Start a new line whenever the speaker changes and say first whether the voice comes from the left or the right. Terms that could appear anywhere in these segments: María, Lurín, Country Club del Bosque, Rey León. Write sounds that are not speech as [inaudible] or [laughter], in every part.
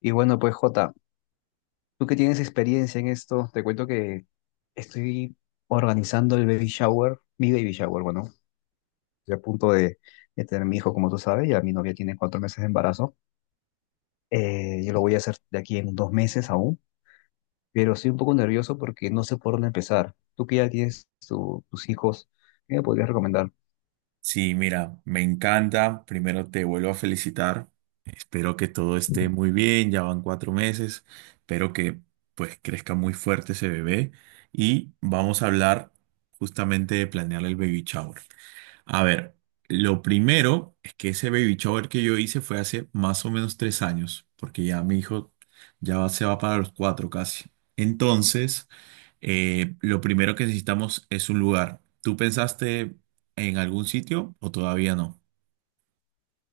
left: Y bueno, pues Jota, tú que tienes experiencia en esto, te cuento que estoy organizando el baby shower, mi baby shower, bueno, estoy a punto de tener mi hijo, como tú sabes, ya mi novia tiene 4 meses de embarazo. Yo lo voy a hacer de aquí en 2 meses aún, pero estoy un poco nervioso porque no sé por dónde empezar. Tú que ya tienes tus hijos, ¿qué me podrías recomendar?
right: Sí, mira, me encanta. Primero te vuelvo a felicitar. Espero que todo esté muy bien. Ya van 4 meses. Espero que pues crezca muy fuerte ese bebé. Y vamos a hablar justamente de planear el baby shower. A ver, lo primero es que ese baby shower que yo hice fue hace más o menos 3 años, porque ya mi hijo se va para los cuatro casi. Entonces lo primero que necesitamos es un lugar. ¿Tú pensaste en algún sitio o todavía no?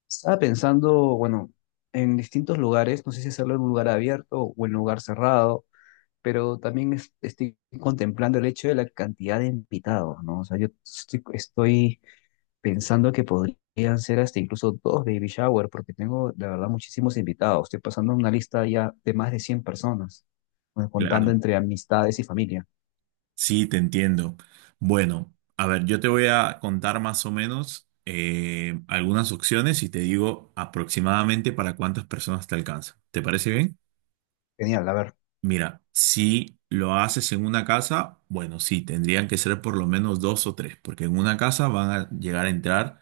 left: Estaba pensando, bueno, en distintos lugares, no sé si hacerlo en un lugar abierto o en un lugar cerrado, pero también estoy contemplando el hecho de la cantidad de invitados, ¿no? O sea, yo estoy pensando que podrían ser hasta incluso dos baby shower, porque tengo, la verdad, muchísimos invitados. Estoy pasando una lista ya de más de 100 personas, bueno, contando
right: Claro.
left: entre amistades y familia.
right: Sí, te entiendo. Bueno, a ver, yo te voy a contar más o menos algunas opciones y te digo aproximadamente para cuántas personas te alcanza. ¿Te parece bien?
left: Genial, a ver.
right: Mira, si lo haces en una casa, bueno, sí, tendrían que ser por lo menos dos o tres, porque en una casa van a llegar a entrar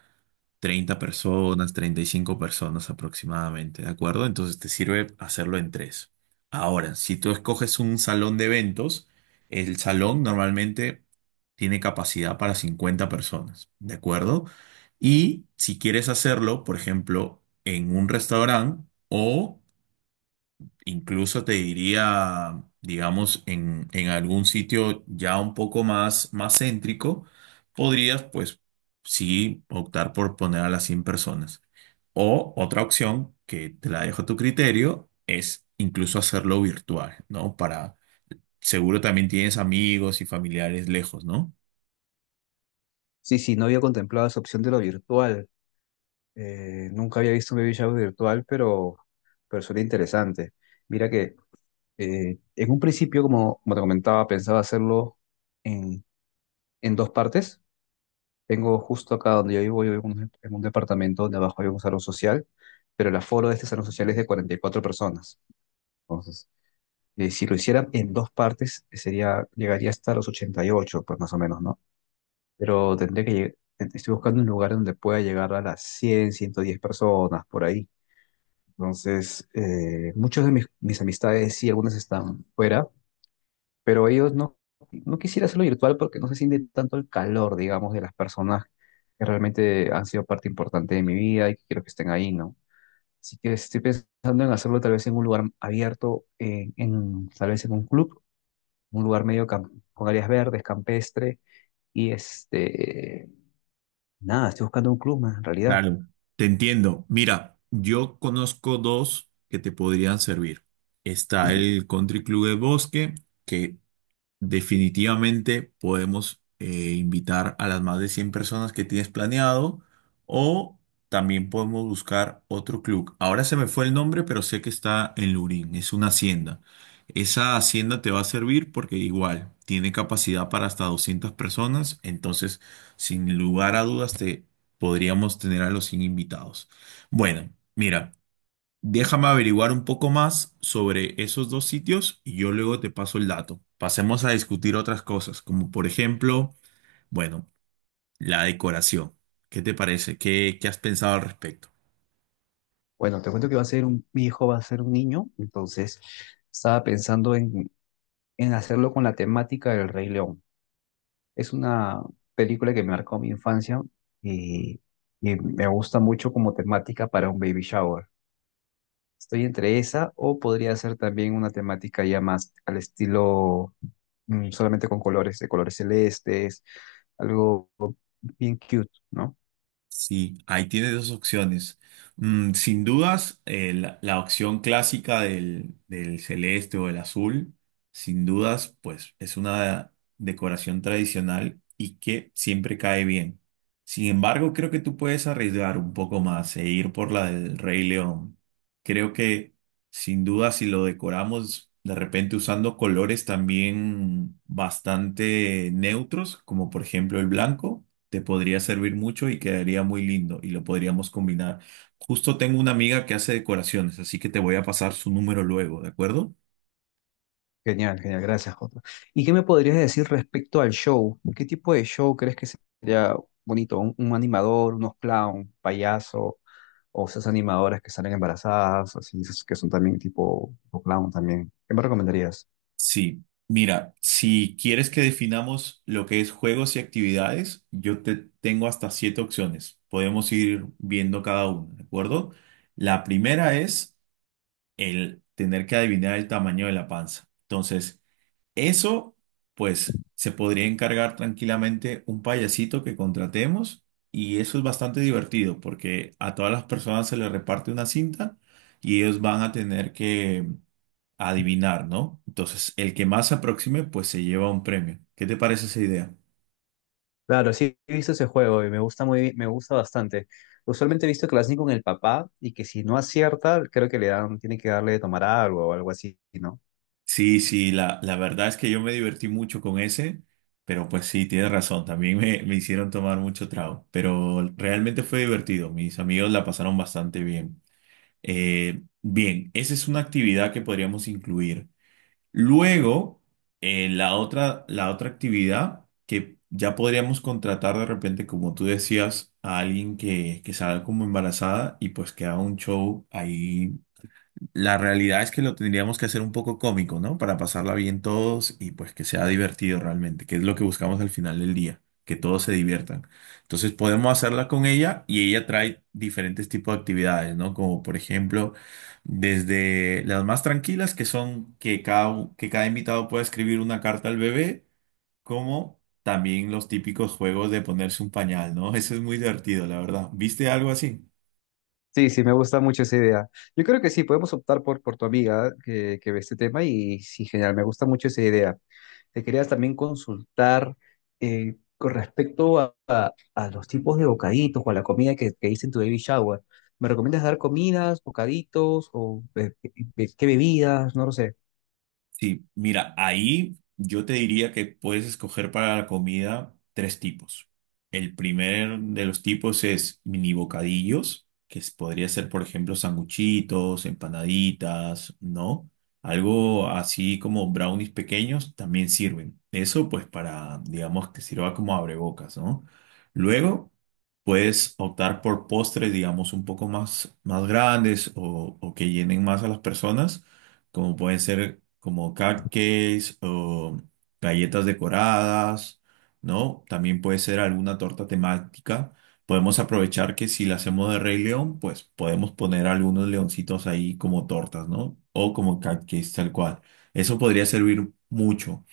right: 30 personas, 35 personas aproximadamente, ¿de acuerdo? Entonces te sirve hacerlo en tres. Ahora, si tú escoges un salón de eventos, el salón normalmente tiene capacidad para 50 personas, ¿de acuerdo? Y si quieres hacerlo, por ejemplo, en un restaurante o incluso te diría, digamos, en algún sitio ya un poco más céntrico, podrías, pues, sí, optar por poner a las 100 personas. O otra opción, que te la dejo a tu criterio, es incluso hacerlo virtual, ¿no? Para, seguro también tienes amigos y familiares lejos, ¿no?
left: Sí, sí, no había contemplado esa opción de lo virtual. Nunca había visto un baby shower virtual, pero suena interesante. Mira que en un principio, como te comentaba, pensaba hacerlo en en dos partes. Tengo justo acá donde yo vivo en un departamento donde abajo hay un salón social, pero el aforo de este salón social es de 44 personas. Entonces, si lo hicieran en dos partes, llegaría hasta los 88 pues más o menos, ¿no? Pero tendría que llegar, estoy buscando un lugar donde pueda llegar a las 100 a 110 personas, por ahí. Entonces, muchos de mis amistades, sí, algunas están fuera, pero ellos no, no quisiera hacerlo virtual porque no se siente tanto el calor, digamos, de las personas que realmente han sido parte importante de mi vida y que quiero que estén ahí, ¿no? Así que estoy pensando en hacerlo tal vez en un lugar abierto, tal vez en un club, un lugar medio con áreas verdes, campestre, y este, nada, estoy buscando un club más en realidad.
right: Claro. Te entiendo. Mira, yo conozco dos que te podrían servir. Está el Country Club del Bosque, que definitivamente podemos invitar a las más de 100 personas que tienes planeado o también podemos buscar otro club. Ahora se me fue el nombre, pero sé que está en Lurín, es una hacienda. Esa hacienda te va a servir porque igual tiene capacidad para hasta 200 personas, entonces sin lugar a dudas te podríamos tener a los 100 invitados. Bueno, mira. Déjame averiguar un poco más sobre esos dos sitios y yo luego te paso el dato. Pasemos a discutir otras cosas, como por ejemplo, bueno, la decoración. ¿Qué te parece? ¿Qué has pensado al respecto?
left: Bueno, te cuento que va a ser un, mi hijo va a ser un niño, entonces estaba pensando en hacerlo con la temática del Rey León. Es una película que me marcó mi infancia y, y me gusta mucho como temática para un baby shower. Estoy entre esa o podría ser también una temática ya más al estilo solamente con colores, de colores celestes, algo bien cute, ¿no?
right: Sí, ahí tienes dos opciones. Sin dudas, la opción clásica del celeste o el azul, sin dudas, pues es una decoración tradicional y que siempre cae bien. Sin embargo, creo que tú puedes arriesgar un poco más e ir por la del Rey León. Creo que sin duda, si lo decoramos de repente usando colores también bastante neutros, como por ejemplo el blanco, te podría servir mucho y quedaría muy lindo y lo podríamos combinar. Justo tengo una amiga que hace decoraciones, así que te voy a pasar su número luego, ¿de acuerdo?
left: Genial, genial, gracias, Jota. ¿Y qué me podrías decir respecto al show? ¿Qué tipo de show crees que sería bonito? ¿Un animador, unos clown, payaso? ¿O esas animadoras que salen embarazadas, así, esas que son también tipo clown también? ¿Qué me recomendarías?
right: Sí, mira, si quieres que definamos lo que es juegos y actividades, yo te tengo hasta siete opciones. Podemos ir viendo cada una, ¿de acuerdo? La primera es el tener que adivinar el tamaño de la panza. Entonces, eso, pues, se podría encargar tranquilamente un payasito que contratemos, y eso es bastante divertido porque a todas las personas se les reparte una cinta y ellos van a tener que adivinar, ¿no? Entonces, el que más se aproxime, pues se lleva un premio. ¿Qué te parece esa idea?
left: Claro, sí he visto ese juego y me gusta bastante. Usualmente he visto que lo hacen con el papá y que si no acierta, creo que le dan, tiene que darle de tomar algo o algo así, ¿no?
right: Sí, sí, la verdad es que yo me divertí mucho con ese, pero pues sí, tienes razón, también me hicieron tomar mucho trago, pero realmente fue divertido, mis amigos la pasaron bastante bien. Bien, esa es una actividad que podríamos incluir. Luego, la otra actividad que ya podríamos contratar de repente, como tú decías, a alguien que salga como embarazada y pues que haga un show ahí. La realidad es que lo tendríamos que hacer un poco cómico, ¿no? Para pasarla bien todos y pues que sea divertido realmente, que es lo que buscamos al final del día, que todos se diviertan. Entonces podemos hacerla con ella y ella trae diferentes tipos de actividades, ¿no? Como por ejemplo, desde las más tranquilas, que son que que cada invitado pueda escribir una carta al bebé, como también los típicos juegos de ponerse un pañal, ¿no? [laughs] Eso es muy divertido, la verdad. ¿Viste algo así?
left: Sí, sí, me gusta mucho esa idea. Yo creo que sí, podemos optar por tu amiga que ve este tema y sí, genial, me gusta mucho esa idea. Te quería también consultar con respecto a los tipos de bocaditos o a la comida que hice en tu baby shower. ¿Me recomiendas dar comidas, bocaditos o qué bebidas? No lo sé.
right: Sí, mira, ahí yo te diría que puedes escoger para la comida tres tipos. El primer de los tipos es mini bocadillos, podría ser, por ejemplo, sanguchitos, empanaditas, ¿no? Algo así como brownies pequeños también sirven. Eso pues para, digamos, que sirva como abrebocas, ¿no? Luego puedes optar por postres, digamos, un poco más grandes o que llenen más a las personas, como pueden ser como cupcakes o galletas decoradas, ¿no? También puede ser alguna torta temática. Podemos aprovechar que si la hacemos de Rey León, pues podemos poner algunos leoncitos ahí como tortas, ¿no? O como cupcakes tal cual. Eso podría servir mucho.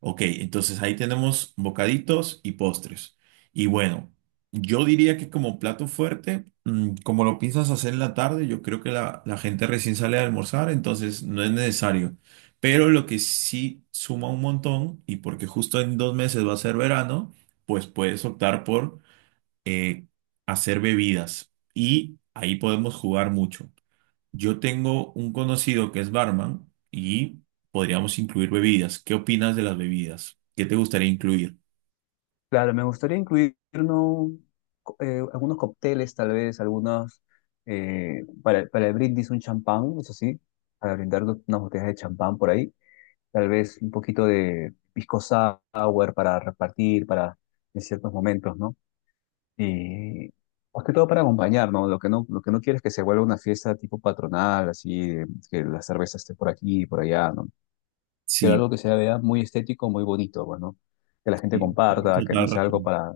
right: Ok, entonces ahí tenemos bocaditos y postres. Y bueno, yo diría que como plato fuerte, como lo piensas hacer en la tarde, yo creo que la gente recién sale a almorzar, entonces no es necesario. Pero lo que sí suma un montón, y porque justo en 2 meses va a ser verano, pues puedes optar por eh, hacer bebidas. Y ahí podemos jugar mucho. Yo tengo un conocido que es barman y podríamos incluir bebidas. ¿Qué opinas de las bebidas? ¿Qué te gustaría incluir?
left: Claro, me gustaría incluir algunos cócteles, tal vez, algunos para el brindis, un champán, eso sí, para brindar unas botellas de champán por ahí. Tal vez un poquito de pisco sour para repartir para en ciertos momentos, ¿no? Y más que todo para acompañar, ¿no? Lo que no quiero es que se vuelva una fiesta tipo patronal, así, de que la cerveza esté por aquí y por allá, ¿no? Quiero
right: Sí,
left: algo que se vea muy estético, muy bonito, bueno, que la gente
right: sí, tienes
left: comparta, que no
right: total
left: sea algo
right: razón.
left: para,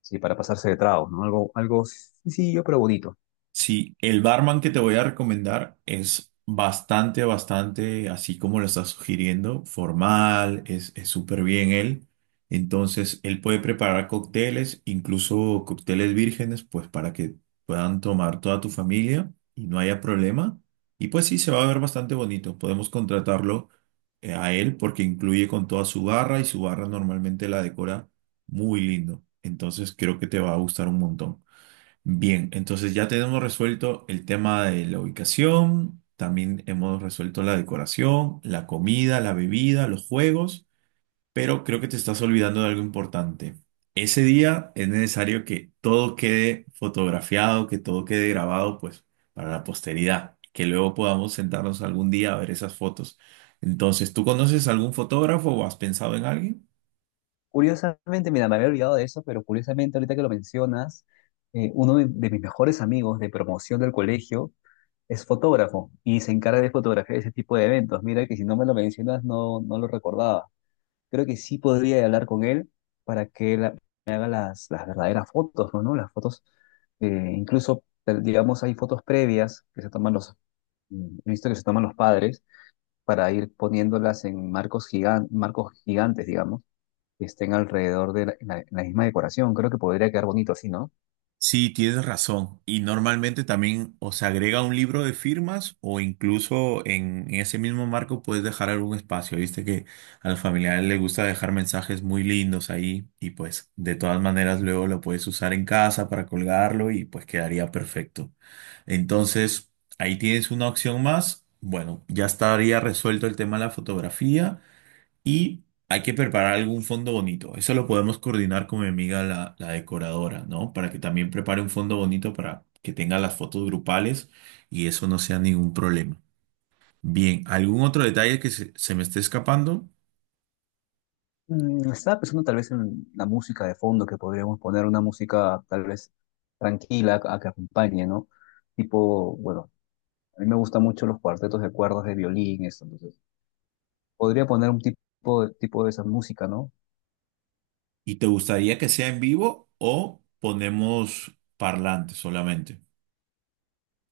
left: sí, para pasarse de tragos, ¿no? Algo, algo sencillo, pero bonito.
right: Sí, el barman que te voy a recomendar es bastante, bastante, así como lo estás sugiriendo, formal, es súper bien él. Entonces, él puede preparar cócteles, incluso cócteles vírgenes, pues para que puedan tomar toda tu familia y no haya problema. Y pues sí, se va a ver bastante bonito. Podemos contratarlo a él porque incluye con toda su barra y su barra normalmente la decora muy lindo. Entonces, creo que te va a gustar un montón. Bien, entonces ya tenemos resuelto el tema de la ubicación, también hemos resuelto la decoración, la comida, la bebida, los juegos, pero creo que te estás olvidando de algo importante. Ese día es necesario que todo quede fotografiado, que todo quede grabado, pues, para la posteridad, que luego podamos sentarnos algún día a ver esas fotos. Entonces, ¿tú conoces algún fotógrafo o has pensado en alguien?
left: Curiosamente, mira, me había olvidado de eso, pero curiosamente, ahorita que lo mencionas, uno de mis mejores amigos de promoción del colegio es fotógrafo y se encarga de fotografiar ese tipo de eventos. Mira que si no me lo mencionas, no, no lo recordaba. Creo que sí podría hablar con él para que me haga las verdaderas fotos, ¿no? Las fotos, incluso, digamos, hay fotos previas que se toman los, he visto que se toman los padres para ir poniéndolas en marcos gigantes, digamos, que estén alrededor de la, en la, en la- misma decoración. Creo que podría quedar bonito así, ¿no?
right: Sí, tienes razón. Y normalmente también o se agrega un libro de firmas o incluso en ese mismo marco puedes dejar algún espacio. Viste que a los familiares les gusta dejar mensajes muy lindos ahí y pues de todas maneras luego lo puedes usar en casa para colgarlo y pues quedaría perfecto. Entonces, ahí tienes una opción más. Bueno, ya estaría resuelto el tema de la fotografía. Y hay que preparar algún fondo bonito. Eso lo podemos coordinar con mi amiga la decoradora, ¿no? Para que también prepare un fondo bonito para que tenga las fotos grupales y eso no sea ningún problema. Bien, ¿algún otro detalle que se me esté escapando?
left: Estaba pensando tal vez en la música de fondo, que podríamos poner una música tal vez tranquila a que acompañe, ¿no? Tipo, bueno. A mí me gustan mucho los cuartetos de cuerdas de violín, eso. Entonces, podría poner un tipo de esa música, ¿no?
right: ¿Y te gustaría que sea en vivo o ponemos parlante solamente?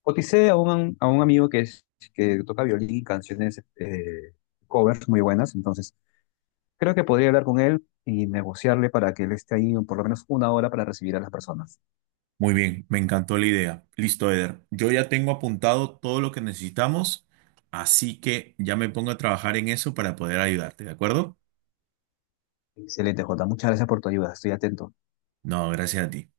left: Coticé a a un amigo que toca violín y canciones, covers muy buenas, entonces creo que podría hablar con él y negociarle para que él esté ahí por lo menos 1 hora para recibir a las personas.
right: Muy bien, me encantó la idea. Listo, Eder. Yo ya tengo apuntado todo lo que necesitamos, así que ya me pongo a trabajar en eso para poder ayudarte, ¿de acuerdo?
left: Excelente, Jota. Muchas gracias por tu ayuda. Estoy atento.
right: No, gracias a ti.